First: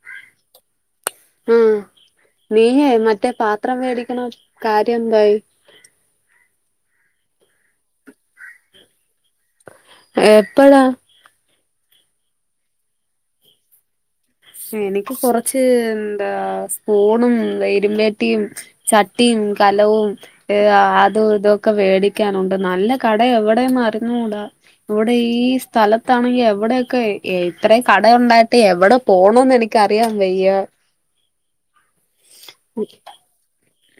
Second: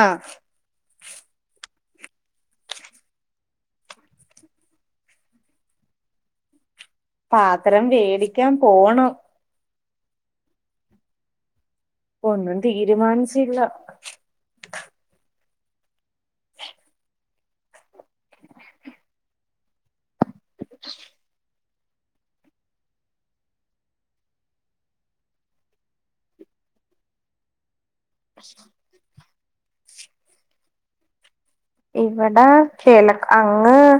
ആ നീ യെ മറ്റേ പാത്രം വേടിക്കുന്ന കാര്യമെന്തായി പാത്രം വേടിക്കാൻ പോണം എപ്പോഴാ ഒന്നും തീരുമാനിച്ചില്ല എനിക്ക് കുറച്ച് എന്താ സ്പൂണും വെരും വെട്ടിയും ചട്ടിയും കലവും അതും ഇതും ഒക്കെ വെടിക്കാൻ ഉണ്ട് നല്ല കടയാണ് ഇവിടെ ഒന്നും അറിഞ്ഞൂടാ ഇവിടെ ഈ സ്ഥലത്താണെങ്കിൽ എവിടെയൊക്കെ ഇത്രയും കട ഉണ്ടായിട്ട് എവിടെ പോണം എന്ന് എനിക്കറിയാൻ വയ്യ ഇവിടെ [unintelligible] അങ്ങ് ആ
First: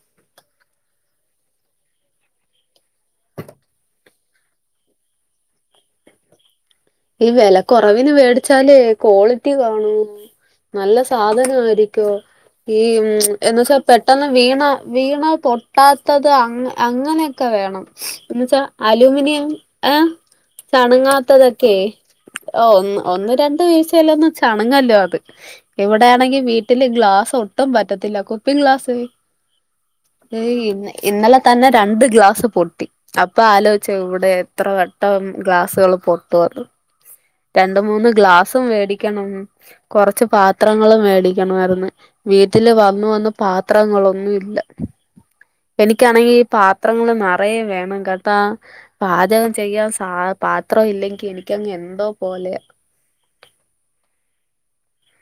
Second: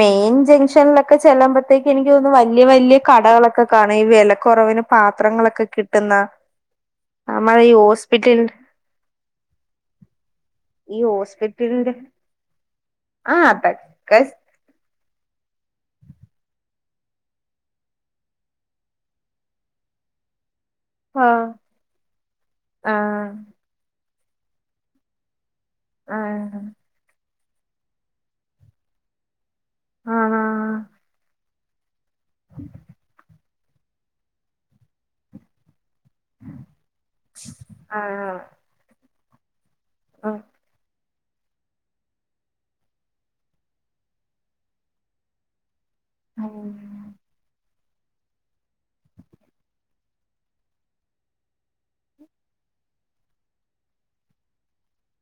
മൈൻ ജംഗ്ഷനിൽ ഒക്കെ ചെല്ലുമ്പത്തേക്ക് എനിക്ക് തോന്നും വലിയ വലിയ കടകൾ ഒക്കെ കാണും ഈ വിലക്കുറവിന് പാത്രങ്ങൾ ഒക്കെ കിട്ടുന്ന ഈ നമ്മളെ വിലക്കുറവിന് ഹോസ്പിറ്റൽ വേടിച്ചാൽ ക്വാളിറ്റി കാണോ നല്ല ഈ സാധനം ഹോസ്പിറ്റലിന്റെ ആയിരിക്കോ ഈ മ്മ് ആഹ് എന്നു വെച്ചാ അതൊക്കെ പെട്ടെന്ന് വീണാ പൊട്ടത്തത് അങ്ങനെ ഒക്കെ വേണം എന്നുച്ചാൽ അലുമിനിയം ആഹ് ചാണങ്ങാത്തത് ഏ ആഹ് ഒന്ന് രണ്ട് വീഴ്ച്ചയിൽ ഒന്നും ചണങ്ങല്ലോ അത് ഇവിടെ ആണെങ്കിൽ ആഹ് വീട്ടിൽ ഗ്ലാസ്‌ ഒന്നും പറ്റത്തില്ല കുപ്പി ഗ്ലാസ്‌ ആണോ ഇന്നലെ തന്നെ രണ്ട് ഗ്ലാസ്‌ പൊട്ടി ഇപ്പൊ ആലോചിച്ച ഇവിടെ എത്ര വെട്ടം ഗ്ലാസുകൾ പൊ [inaudible] രണ്ടും മൂന്നും ആഹ് ഗ്ലാസും വേടി ക്കണം കുറച്ചു പത്രങ്ങൾ വേടി ക്കാനായിരുന്നു വീട്ടിൽ വന്നു വന്നു പാത്രങ്ങൾ ഒന്നും ഇല്ല എനിക്കാണെങ്കിൽ ഈ ആഹ് പാത്രങ്ങൾ നിറയെ വേണം പാചകം ചെയ്യാൻ പാത്രം ഇല്ലെങ്കിൽ എനിക്ക് അങ്ങ് എന്തോ പോലെ പോലെയാ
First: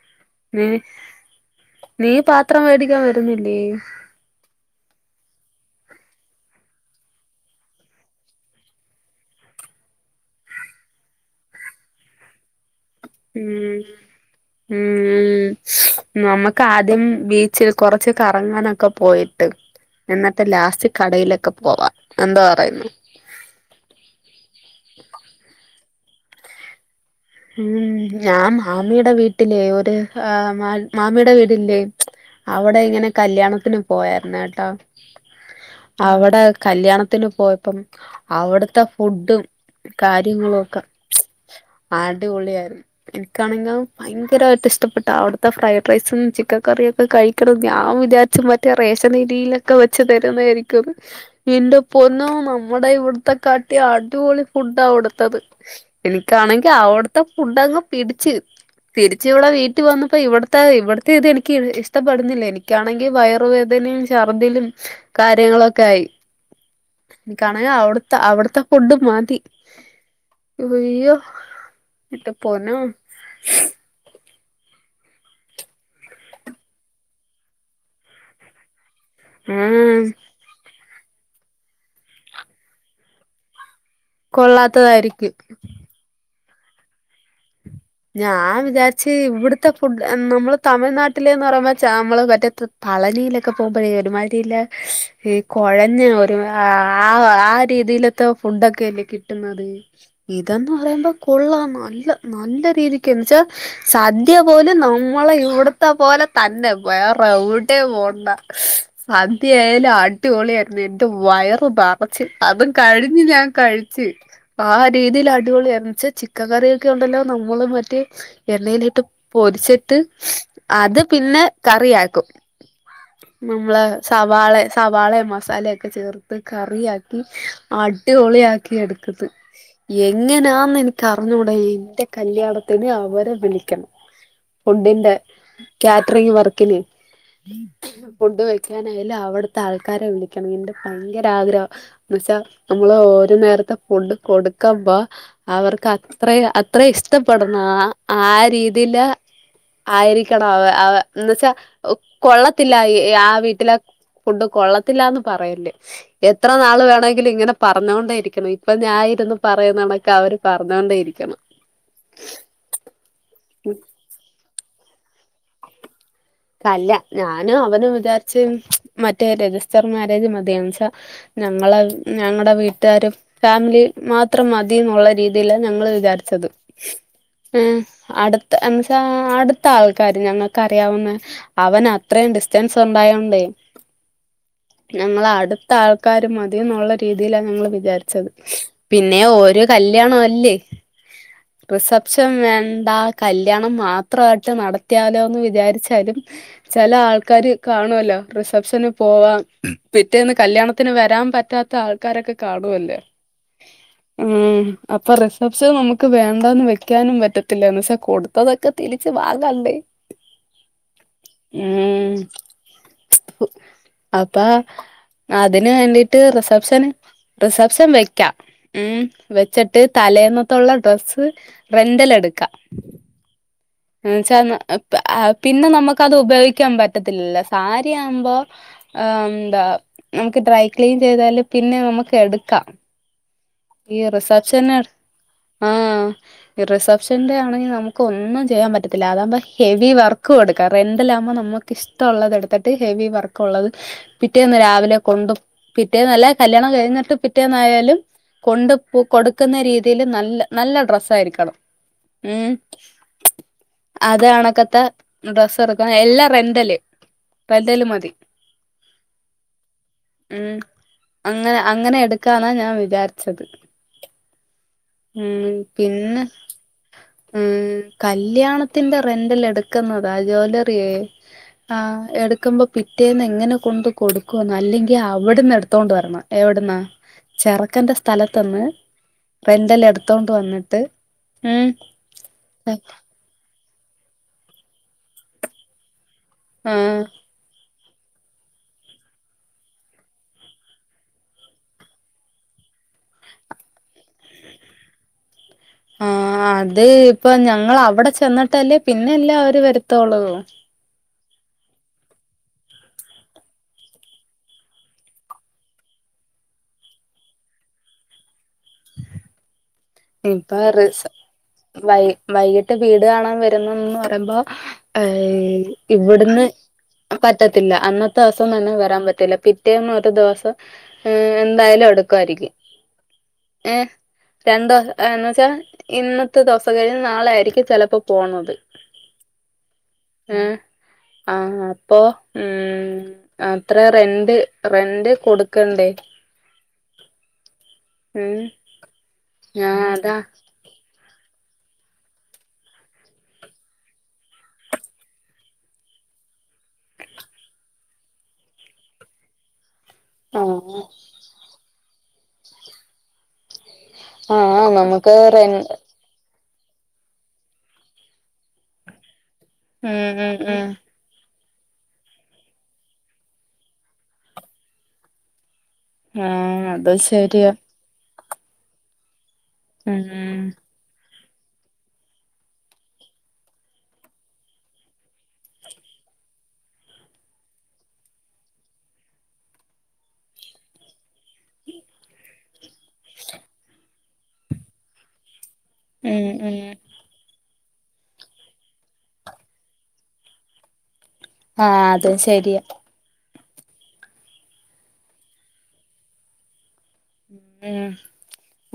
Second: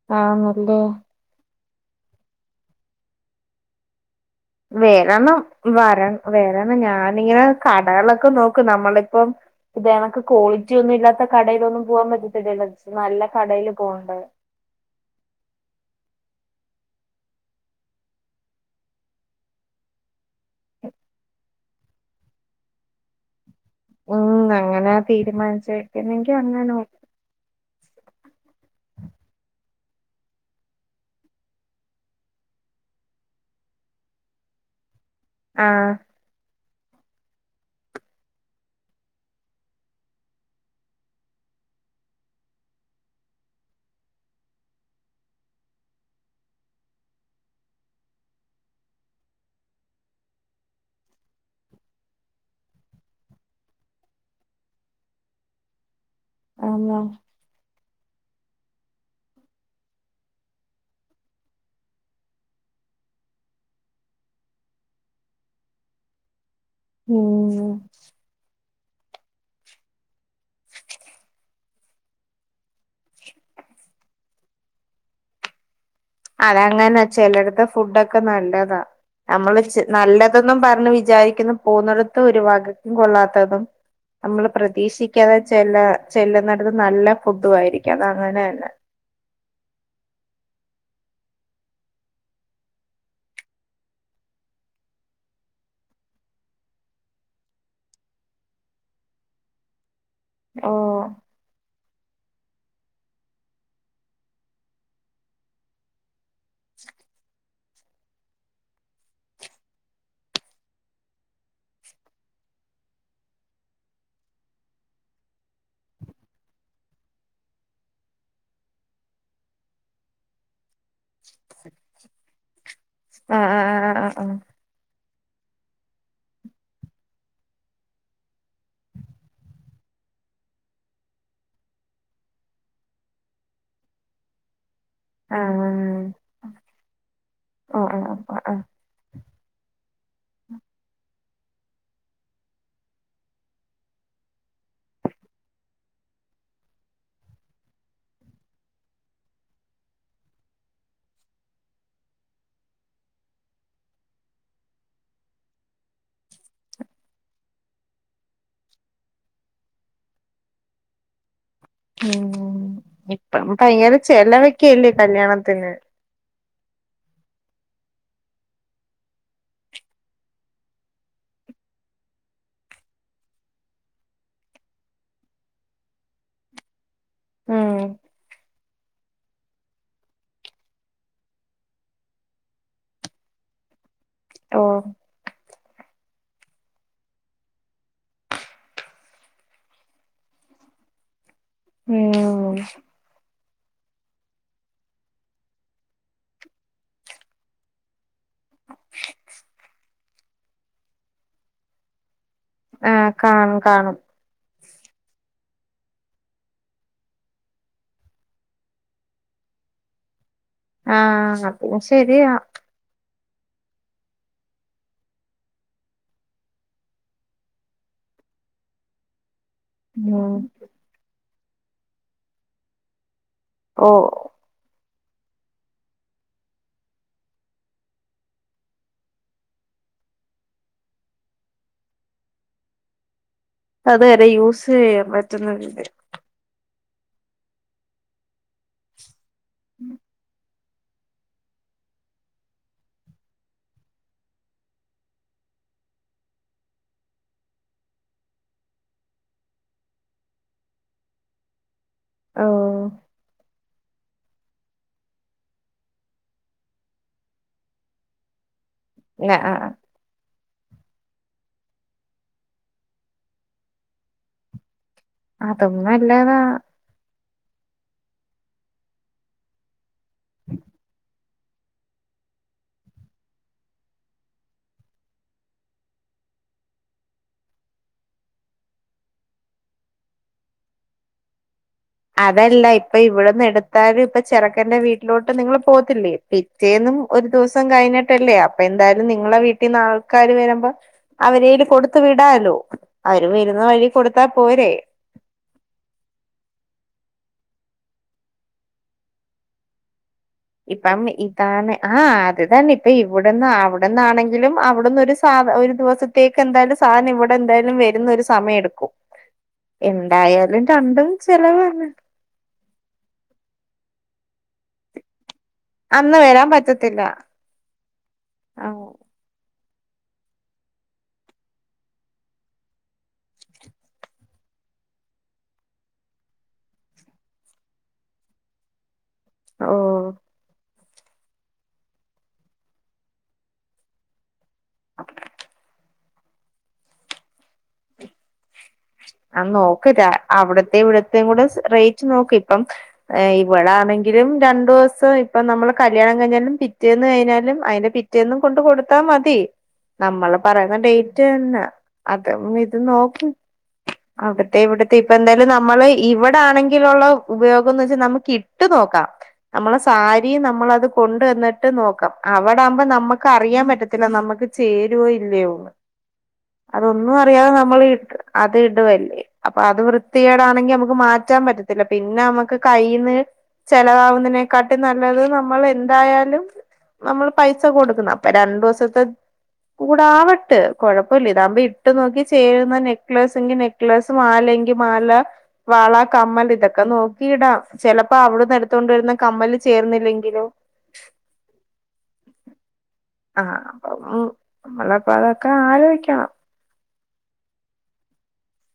ആ നീ നീ പാത്രം വേടിക്കാൻ വരുന്നില്ലേ വെരണം വരണം ഞാൻ ഇങ്ങനെ കടകളിലൊക്കെ നോക്കും ഞമ്മൾ ഇപ്പൊ ഇതിനൊക്കെ ക്വാളിറ്റി ഒന്നും ഇല്ലാത്ത കടയിൽ ഒന്നും പോകാൻ പറ്റത്തില്ലല്ലോ നല്ല മ്മ് കടയിൽ പോകണ്ടേ മ്മ് നമു കാദ്യം ബീച് കുറച്ചു കറങ്ങാൻ ഒക്കെ പോയിട്ട് എന്നിട്ട് ലാസ്റ്റ് കടയിലൊക്കെ പോക എന്ത് പറയുന്നു മ്മ് അങ്ങനെ തീരുമാനിച്ചത് എനിക്ക് അങ്ങനെ മ്മ് ഞാൻ മാമിയുടെ വീട്ടിൽ ഒരു മാമിയുടെ വീട് ഇല്ലേ അവിടെ ഇങ്ങനെ കല്യാണത്തിന് പോയായിരുന്നു കേട്ടോ ആഹ് അവിടെ കല്യാണത്തിന് പോയപ്പം അവിടുത്തെ ഫുഡും കാര്യങ്ങളും ഒക്കെ അടിപൊളിയായിരുന്നു എനിക്കാണെങ്കിൽ ഭയങ്കരമായിട്ട് ഇഷ്ടപ്പെട്ട അവിടുത്തെ ഫ്രൈഡ് റൈസും ചിക്കൻ കറിയും ഒക്കെ കഴിക്കണം ഞാൻ വിചാരിച്ച മറ്റേ റേഷനി ഇരിയിലൊക്കെ വെച്ചു തരുന്നതായിരിക്കും ന്റെ പൊന്നും നമ്മുടെ ഇവിടത്തെ കാട്ടി അടിപൊളി ഫുഡ അവിടുത്തത് എനിക്കാണ ആന്നോ ആവടത്ത ഫുഡ അങ് പിടിച്ച് തിരിച്ച് ഇവിടെ വീട്ടിൽ വന്നപ്പോ ഇവിടത്തെ ഇവിടത്തെ ഇത് എനിക്ക് ഇഷ്ടപ്പെടുന്നില്ല എനിക്കാണെങ്കിൽ വയറുവേദനയും ഛർദിലും കാര്യങ്ങളൊക്കെ ആയി എനിക്കണ ഉം അവിടുത്തെ അവിടുത്തെ ഫുഡ് മാതി അയ്യോ ഇട്ട പൊന്നോ അത അങ്ങനാ ചെിലടത്ത ഫുഡൊക്കെ നല്ലതാ നമ്മള് ച് ഉം നല്ലതൊന്നും പറഞ്ഞ് വി വിചാരിക്കുന്ന പോന്നിടത്ത് ഒരു വാഗക്കും കൊള്ളാത്തതും. നമ്മള് കൊള്ളാത്തതായിരിക്കും പ്രതീക്ഷിക്കാതെ ചെല്ല ചെല്ല ത് നല്ല ഫുഡും ആയിരി ഞാൻ വിചാച്ച് ഇവിടു ത്തെ ഫുഡ് നമ്മള് തമിഴ്നാട്ടിലന്ന് പറയുമ്പോ നമ്മള് മറ്റേ പളനിയിലൊക്കെ പോകുമ്പോഴേ ഒരുമാതിരില്ല ഈ കുഴഞ്ഞ ഒരു ആ ആ രീതിയിലത്തെ ഫുഡൊക്കെല്ലേ കിട്ടുന്നത് ഓ ഇതാന്ന് പറയുമ്പോ കൊള്ളാം നല്ല. നല്ലോരു രീതിക്കെൻച്ചാ സദ്യ പോലും നമ്മളെ ഇവിട്ത്തെ പോലെ തന്നെ. വേറെ എവിടെം പോണ്ട സദ്യയാലു. അടിപൊളിയായിരുന്നു എൻട്ട് വയറ് നറച്ച് അതും കഴിഞ്ഞ് ഞാൻ കഴിച്ച് ആ രീതിയിൽ അടിപൊളിയായിരുന്നു. ച്ചെ ചിക്കൻ കറിയൊക്കെ ഉണ്ടല്ലോ നമ് മെളും മറ്റേ എണ്ണയിലിട്ട് പൊരിച്ചിട്ട്. അത് പിന്നെ, കറിയാക്കും. ആഹ് ആഹ് നമ്മള് ആഹ് ആഹ് ആഹ് സവാളെ സവാള എടു മസാലയെക്കെ ചേർത്ത് കറിയാക്കി അടിപൊളിയാക്കി എടുക്കുന്ന്. എങ്ങനാന്ന് എൻക്കറിഞ്ഞുട എൻ്റെ കല്യാണത്തിന് അവരെ പണിക്കെണം. ഫുഡിന്റെ ആഹ് കാറ്ററിങ് വർക്കില് ആഹ് ആഹ് ആഹ് ഫുഡ് ആഹ് വെക്കാനായാലും അവിട്ത്തെ ആൾക്കാരെ വിളിക്കണം നിന്റെ [unintelligible] ൻ്റാഗ്രഹം ന്തുച്ചാ നമ്മള് ഒരു നേരത്തെ ഫുഡ് കൊട്ക്കുമ്പോ അവർക്ക് അത്രയും അത്രയും ഇഷ്ടപ്പെടുന്ന ആ ആ രീതീല് ആയിരിക്കെണം അവ് അവ എന്നുച്ചാ, കൊള്ളത്തില്ല ആ വീട്ടിലെ ഫുഡ് കൊള്ളത്തില്ലാന്ന് പറയല്ല്. എത്ര നാള് വേണമെങ്കിലും ഇങ്ങനെ പറഞ്ഞേണ്ടേരിക്കണം. ഇപ്പൊ ഞാ ഇരുന്നു പറയുന്നണക്കാ അവര് പറഞ്ഞൊണ്ടേ ഇരിക്കണം. ഉം ഇപ്പഴും പയ്ങ്കര ചേലവെക് ക്കെയല്ലേ കല്യാണത്തിന്. അല്ല ഞാനും അവനും വിചാരിച്ച് മറ്റേ രജിസ്റ്റർ മാരേജ് മതിയെന്ന് ച്ചാ, ഞങ്ങളെ ഞങ്ങടെ വീട്ടാരും ഫാമിലി മാത്രം മതിന്നുള്ള രീതിൽ ഞങ്ങള് വിചാരിച്ചെത്. ഉം അടുത്ത് എന്ന്ച്ചാ അടുത്ത ആൾക്കാര് ഞങ്ങൾക്കറിയാവുന്ന. അവന് അത്രയും ഡിസ്റ്റൻസ് ഉണ്ടായോണ്ടേ. ഓഹ് ഞങ്ങള അടുത്ത ആൾ ക്കാര് മതി ന്നുള്ള രീതിലാ ഞങ്ങൾ വിചാരിച്ചെത് പിന്നെ ഒര് കല്യാണല്ലേ. റിസപ്ഷൻ ഉം വേണ്ടാ കല് കല്യാണം മാത്രയിട്ട് നടത്തിയാലോ എന്ന് വിചാരിച്ച്. ചില ആൾക്കാര് കാണുല്ലോ റിസപ്ഷന് പോവാം പിറ്റേന്ന് കല്യാണത്തിന് വരാൻ പറ്റാത്ത ആൾക്കാരൊക്കെ കാണുംല്ലേ ആഹ് കാണും കാണും ആ അപ്പൊ റിസപ്സ് നമുക്ക് വേണ്ടന്ന് വെക്കാനും പറ്റത്തില്ല എന്ന് വച്ചാ കൊടുത്തതൊക്കെ തിരിച്ച് വാങ്ങണ്ടേ ആഹ് അതും ഉം ശരിയാ അപ്പ അതിന് വേണ്ടീട്ട് റിസപ്ഷന് റിസപ്ഷൻ വെക്കാം ഉം വെച്ചിട്ട് ഉം തലേന്നത്തുള്ള ഡ്രസ്സ് റെന്റൽ എടുക്ക ഓഹ് ഉം ചെന്ന് ആ പിന്നെ നമുക്കത് ഉപയോഗിക്കാൻ പറ്റത്തില്ലല്ലാ സാരിയാവുംമ്പോ അം എന്താ നമുക്ക് ഡ്രൈ ക്ലീൻ ചെയ്താല് പിന്നെ നമുക്ക് എടുക്കാം ഈ അത് വരെ യൂസ് റിസപ്ഷന് ചെയ്യാൻ പറ്റുന്ന രീതി ആഹ് റിസപ് ഷന്റെ ആണെങ്കിൽ നമുക്ക് ഒന്നും ച്ചെ ചെയ്യാൻ പറ്റത്തില്ല അതാമ്പോ ഹെവി വർക്ക് കൊടു കാർ രന്റാലമ്പൊ നമുക്ക് ഇഷ്ടമുള്ളത് എടുത്തിട്ട് ഹെവി വർക്ക്ള്ളത് പിറ്റേന്ന് രാവിലെ കൊണ്ട് പിറ്റേന്നല്ല കല്യാണം കഴിഞ്ഞിട്ട് പിറ്റേന്നായാലും കൊണ്ട് കൊടുക്കുന്ന രീതിൽ നല്ല നല്ല ഡ്രസ്സരിക്കണം ഉം ഓഹ് അത് അണക്കത്ത ഡ്രസ് എടുക്കാൻ എല്ലാം റെന്റല് റെന്റല് മതി ന അ ആ ഉം അങ്ങനെ അങ്ങനെ എടുക്കാന ഞാൻ വിചാരിച്ചത് ഉം അതും പിന്നെ നല്ലാതാ ഉം കല്യാണത്തിന്റെ റെന്റൽ എടുക്ക്ന്ന ആ ജോലറിയേ ആഹ് എടുക്കുമ്പോ പിറ്റേന്ന് എങ്ങനെ കൊണ്ട് കൊടുക്കുവന്ന് അല്ലെങ്കി അവിട്ന്ന് എടുത്തോണ്ട് വരണം എവിടുന്നാ ചെറക്കന്റെ സ്ഥലത്ത്ന്ന് റെന്റൽ എടുത്തോണ്ട് വന്നിട്ട് ഉം തല്ല ഇപ്പൊ ഇവിടെന്ന് എട് ത്താലും ഇപ്പ ചെറക്കന്റെ വീട്ടിലോട്ട് നിങ്ങള്ൾ പോത്തില്ലിയോ ആഹ് പിറ്റേന്നും ഒരു ദിസം കഴി ട്ടല്ലേ അപ്പൊ എന്തായാലും നിങ്ങളെ വീട്ടീന്ന് ആൾക്കാാര് വരുമ്പോ അവരയില് കൊടുത്ത് വിടാലോ അവര് വരുന്ന വഴി കൊടുത്താ പോരെ ആ അത് ഇപ്പൊ ഞങ്ങൾ അവിടെ ചെന്നിട്ടല്ലേ പിന്നല്ല അവര് വരുത്തോള് ഇപ്പം ഇ അനേ ആഹ് അത് തന്നെ ഇപ്പൊ ഇവിടന്ന് അവിടന്നാണെങ്കിലും അവിടന്ന് ഒരു സാധ ഒരു ദിവസത്തേക്ക് എന്തായാലും സാധനം ഇവിടെ എന്തായാലും വരുന്ന ഒരു സമയം എടുക്കും ഇപ്പൊ എന്തായാലും റിസ രണ്ടും ചെലവാണ് വൈ വൈകിട്ട് വീട് കാണാൻ വരുന്നന്ന് പറയുമ്പോ ഐ അന്ന് ഇവിടുന്ന് വരാൻ പറ്റത്തില്ല പറ്റത്തില്ല അന്നത്തേസം ആ തന്നെ വരാൻ പറ്റൂല്ല പി പിറ്റേന്ന് ഒരു ദിവസം ഏ എന്തായാലും എടുക്കുവായിരിക്കും ഏ രണ്ടു ഓ [unintelligible] [unintelligible] [unintelligible] [unintelligible] [inaudible] ഞാൻ അതാ [inaudible] [inaudible] ആഹ് [inaudible] [inaudible] [inaudible] ആഹ് നമുക്ക് റെ ആണെങ്കിലുള്ള ഉപയോഗംന്ന് വെച്ചാ നമുക്ക് ഇട്ട് നോക്കാ. നമ്മളെ ഉം ഉം സാരിയും ഉം നമ്മളത് കൊണ്ട് വന്ന് ട്ട് നോക്കാം അവടാകുമ്പോ നമുക്ക് അറിയാൻ പറ്റത്തില്ല നമ്മുക്ക് ചേരുവോ ഇല്ലയോന്ന്. ആഹ് അത് അതൊന്നും അറിയാതെ ശരിയാ നമ്മളീ ഇ അത് ഇടുവല്ലേ. അപ്പൊ അത് ഉം വൃത്തികേടാണെങ്കി നമുക്ക് മാ റ്റാൻ പറ്റത്തില്ല പിന്നെ നമ്മുക്ക് കയ്യിന്ന് ചെലവാവുന്നതിനെക്കാട്ടി നല്ലത് നമ്മൾ എന്തായാലും നമ്മൾ പൈസ കൊടുക്കണം അപ്പൊ രണ്ട് ദിവസത്തെ കൂടെആവട്ട് കൊഴപ്പല്ല ഇതകുമ്പോ ഇട്ട് നോക്കി ചേരുന്നതിന് നെക്ലൈസെങ്കി നെക്ലൈസ് മാലെങ്കി മാല വള ഉം കമ്മൽ ഉം ഇതൊക്കെ നോക്കിയിടാ. ചെലപ്പോ അവിടുന്ന് എടുത്തോണ്ട് വരുന്ന കമ്മല് ചേർന്നില്ലെങ്കിലോ? ആ അതും ശെരിയാ. ആ അപ്പൊ ഉം നമ്മളപ്പൊ അതൊക്കെ ആലോചിക്കണം. ഉം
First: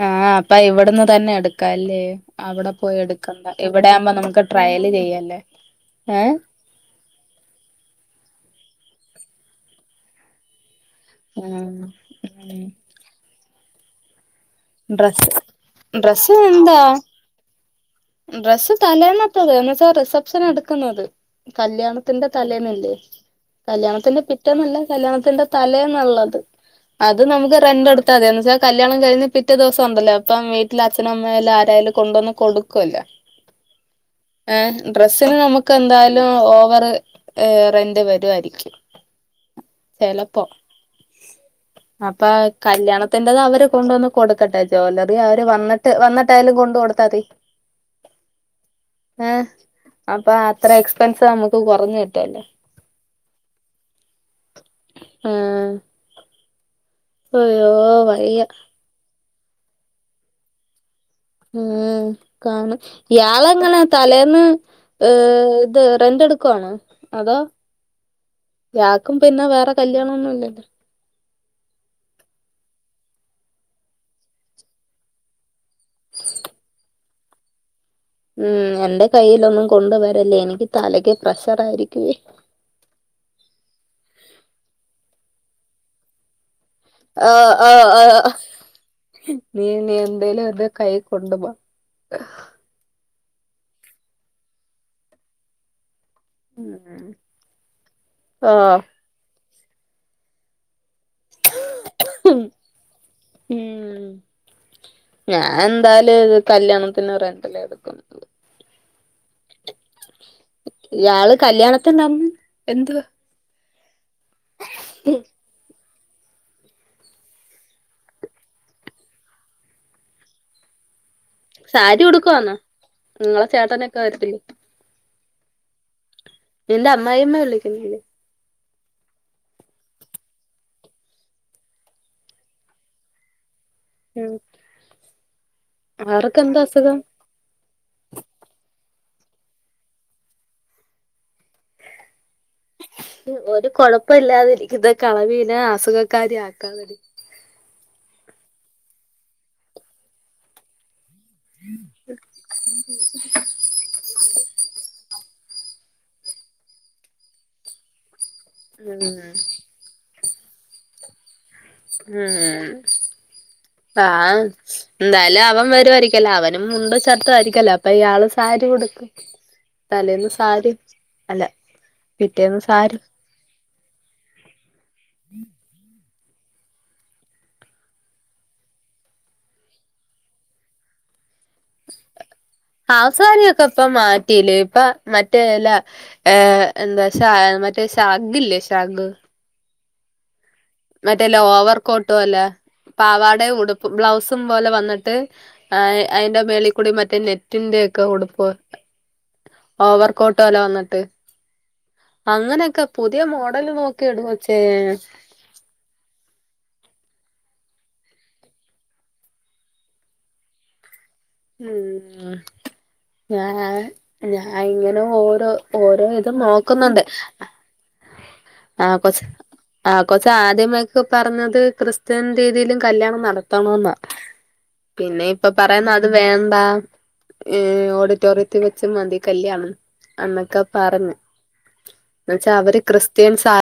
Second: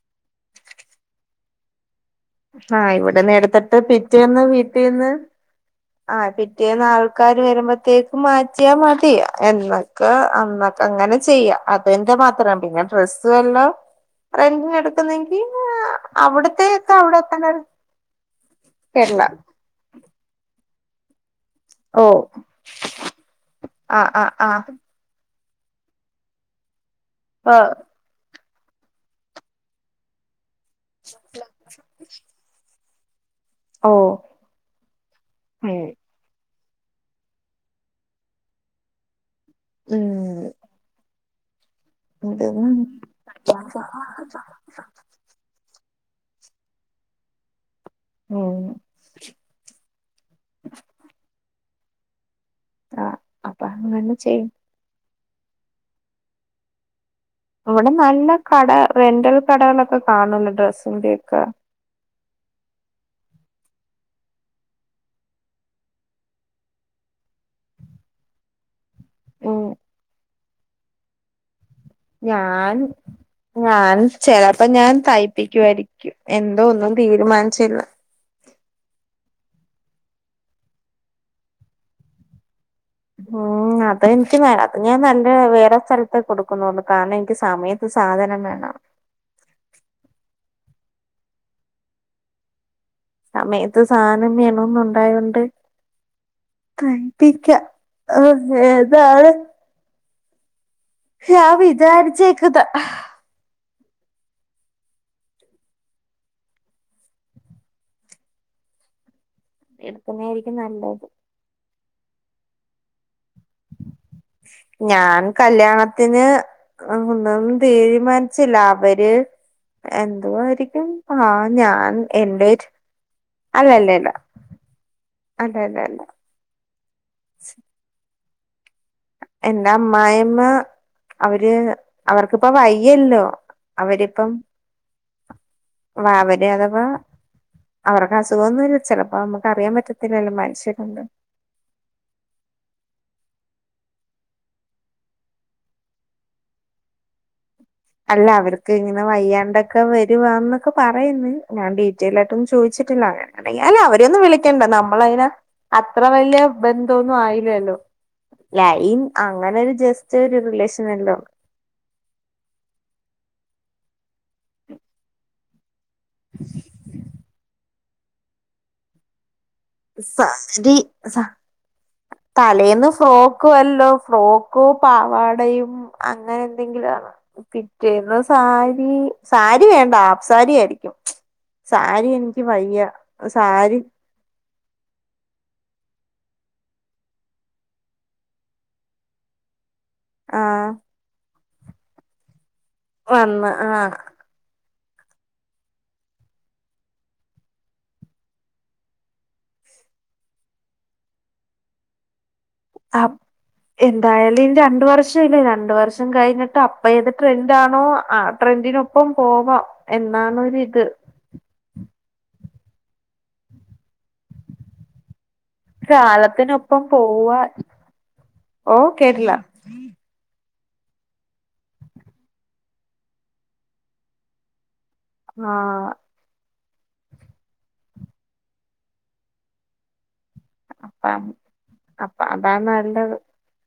ആ അപ്പം ഇവിടന്ന് തന്നെ എടുക്കാല്ലേ. അവിടെ ആഹ് പോയി ഇവിടെന്ന് എടുക്കണ്ട എടുത്തിട്ട് ഇവിടെയാകുമ്പോ നമുക്ക് ട്രയല് ചെയ്യാല്ലേ. ആ പിറ്റേന്ന് ആൾക്കാര് വരുമ്പോ അത്തേക്ക് മാറ്റിയാൽ മതി എന്നൊക്കെ അന്ന് അങ്ങനെ ചെയ്യാ ഉം അതന്റെ ഉം മാത്രം പിന്നെ ഡ്രസ് അതുവല്ലാ റെന്റി ഡ്രസ്സ് എടുക്കുന്നെങ്കി ഡ്രസ്സ് അവിടത്തേ എന്താ ഒക്കെ അവിടെ ത്തന്നെ ഡ്രസ്സ് കേരള തലേന്നത്തത് എന്ന് വെച്ചാ റിസപ്ഷൻ എടുക്കുന്നത് കല്യാണത്തിന്റെ തലേന്നല്ലേ ആഹ് കല്യാണത്തിന്റെ ആഹ് ആഹ് പിറ്റേന്നല്ല കല്യാണത്തിന്റെ തലേന്ന്ള്ളത്. അത് നമുക്ക് ആഹ് റെണ്ട് എടുത്താൽ മതി എന്ന് വെച്ചാൽ കല്യാണം കഴിഞ്ഞ് പി റ്റേ ദിവസം ഉണ്ടല്ല അപ്പം ഇ ട്ട അച്ഛനമ്മേയും ആരായാലും കൊണ്ടുവന്ന് കൊടു കൊല്ല ഓഹ് ഏ ഡ്രസ്സിന് നമുക്ക് എന്തായാലും ഓ അവറ് ഏ റെന്റെ വരുവായിരിക്കും ചിലപ്പോ ഉം അപ്പൊ ഉം കല്യാണത്തിന്റത് അവരെ കൊണ്ടുവന്ന് കൊടുക്കട്ടെ ജ്വലറി അവര് വന്നി ട്ട് വന്നിട്ടായാലും കൊണ്ട കൊടുത്താതി ഉം ആഹ് അപ്പൊ അത്ര എക്സ്പെൻസ് നമ്മ ഇപ്പ കുറഞ്ഞകിട്ടല്ലേ ആഹ് അപ്പൊ അങ്ങനെ ചെയ്യും ആഹ് അയ്യോ ഇവിടെ നല്ല വയ്യ കട റെന്റൽ കടകളൊക്കെ കാണൊല്ലോ ഡ്രസ്സിന്റെ ഉം കാണ യാള ങ്ങന തലേന്ന് ഈഹ് ഇത് റെന്റ് എടുക്കുവാണ അതോ യാക്കും പിന്നെ ഉം വേറെ കല്യാണന്നുല്ലേ ഞാൻ ഞാൻ ചെലപ്പോ ഞാൻ തയ്പ്പിക്കുവായിരിക്കും എന്തോ ഒന്നും തീരുമാനിച്ചില്ല ഉം എൻറെ കയ്യിലൊന്നും കൊണ്ട് വരല്ലേ എനിക്ക് തലക്ക് പ്രഷർ ആയിരിക്കുവെ ഉം അത എനിക്ക് അത് ഞാൻ നല്ല വേറെ സ്ഥലത്തെ കൊടുക്കു ഓഹ് ഓഹ് ഓഹ് വേണം നീ ഇനി എന്തേലും ഒന്ന് കൈ കൊണ്ട് ബാ സമയത്ത് സാധനം വേണൊന്നൊണ്ടായൊണ്ട് ആഹ് [unintelligible] ഞാ വിചാരിച്ചേക്കന്ന ഉം ഞാൻ എന്തായാലും കല്യാണത്തിന് റെന്റിലാ എടുക്കുന്നത് എടുക്കുന്നായിരിക്കും നല്ലത് ഇ നമ് എന്തുവ ഞാൻ കല്യാണ ത്തിന് ഒന്നും തീരുമാനിച്ചില്ല അവര് എന്തുവായിരിക്കും ആഹ് ഞാൻ സാരി ഉടുക്കുവാന്നോ എന്റെര് നിങ്ങളെ ചേട്ടനൊക്കെ അല്ലല്ലല്ല വരത്തില്ലേ അതെ അതെ അതെ എന്റെ അമ്മായിയമ്മ വിളിക്കണെണ് എന്റെ അമ്മായി അമ്മ അവര് അവർക്കിപ്പോ വയ്യല്ലോ അവരിപ്പം അവര് അവർക്കെന്താ അഥവാ അസുഖം അവർക്ക് അസുഖൊന്നുല്ല ചിലപ്പോ ഞമ്മക്ക് അറിയാൻ പറ്റത്തില്ലല്ലോ മനുഷ്യരല്ലേ ഒരു കുഴപ്പല്ലാതിരിക്കുന്ന കെളവീനെ അസുഖക്കാരി ആക്കാതെടീ അല്ലാ അവർക്ക് ഇങ്ങനെ വയ്യാണ്ടൊക്കെ വരുവാന്നൊക്കെ പറ പറയുന്നു ഞാൻ ഡീറ്റെയ്ലായിട്ട് ഒന്നും ചോദിച്ചിട്ടില്ല അങ്ങനെ അല്ല അവരെയൊന്നു വിളി [unintelligible] നമ്മൾ അയിന് അത്ര വല്യ ബന്ധോന്നും ആയില്ലല്ലോ ലൈൻ ഉം അങ്ങനെ ഒരു ജസ് [unintelligible] ഒരു റിലേഷനുണ്ടോ ഉം ആ എന്തായാലും അവൻ [unintelligible] അവനും മുണ്ടും ഷർട്ടായിരിക്കല്ല അയാള് സാരി ഉടുക്കും സാരി സ അല്ല പിറ്റേന്ന് തലേന്ന് സാരി ഫ്രോക്കു വ [unintelligible] ഫ്രോക്കൊ പാവാടയും അങ്ങനെന്തെങ്കിലും ആ പിറ്റേന്ന് സാരി സാരി വേണ്ട ഹാഫ് സാരി ആരിക്കും ഹാഫ് സാരിയൊക്കെ സാരി ഇപ്പൊ മാറ്റിലെ ഇപ്പ മറ്റേ ല ഏ എന്താ ചാ മറ്റേ ഷാ ഇതില്ലേ ശാഗ് ആഹ് മറ്റേ [unintelligible] ഓവർ കോട്ട് പോല വന്ന് പാവാടയും ഉടുപ്പും ആഹ് ബ്ലൗസും പോലെ വന്നി ട്ട് അതിന്റെ മേലെക്കൂടി മറ്റെ നെറ്റിന്റെ ഒക്കെ ഉടുപ്പ് ഓവർകോട്ടോലെ വന്നിട്ട് അങ്ങനെയൊക്കെ അപ് പുതിയ മോഡൽ നോക്കിയെട് എന്തായാലും ഇനി കൊച്ചേ രണ്ട് വർഷംല്ലേ [unintelligible] കഴിഞ്ഞിട്ട് അപ്പം ഏത് ട്രെൻഡാണോ ആ ട്രെൻഡിനൊപ്പം പോവാ എന്നാണൊരിത് ഉം ഞാനു ഞാൻ ഇങ്ങനെ ഓ [unintelligible] ഓരോ ഇത് കാലത്തിനൊപ്പം നോക്കുന്നുണ്ട് പോവാ അ ഓ ആ കേട്ടില്ല [unintelligible] ആ [unintelligible] ഇതേ മാതിരിക് പറഞ്ഞത് ക്രിസ്ത്യൻ രീതിയില് കല്യാണം നടത്തണോന്നാ പിന്നെ ഇപ്പ ആഹ് പറയുന്നത് അത് വേണ്ട ഏ ഓഡിറ്റോറിയത്തിൽ വച്ച് മതി കല്യാണം എന്നൊക്കെ പറഞ്ഞ് അപ്പം അപ്പ എന്നുവച്ചാ അതാ അവര് കൃ നല്ലത് [unintelligible]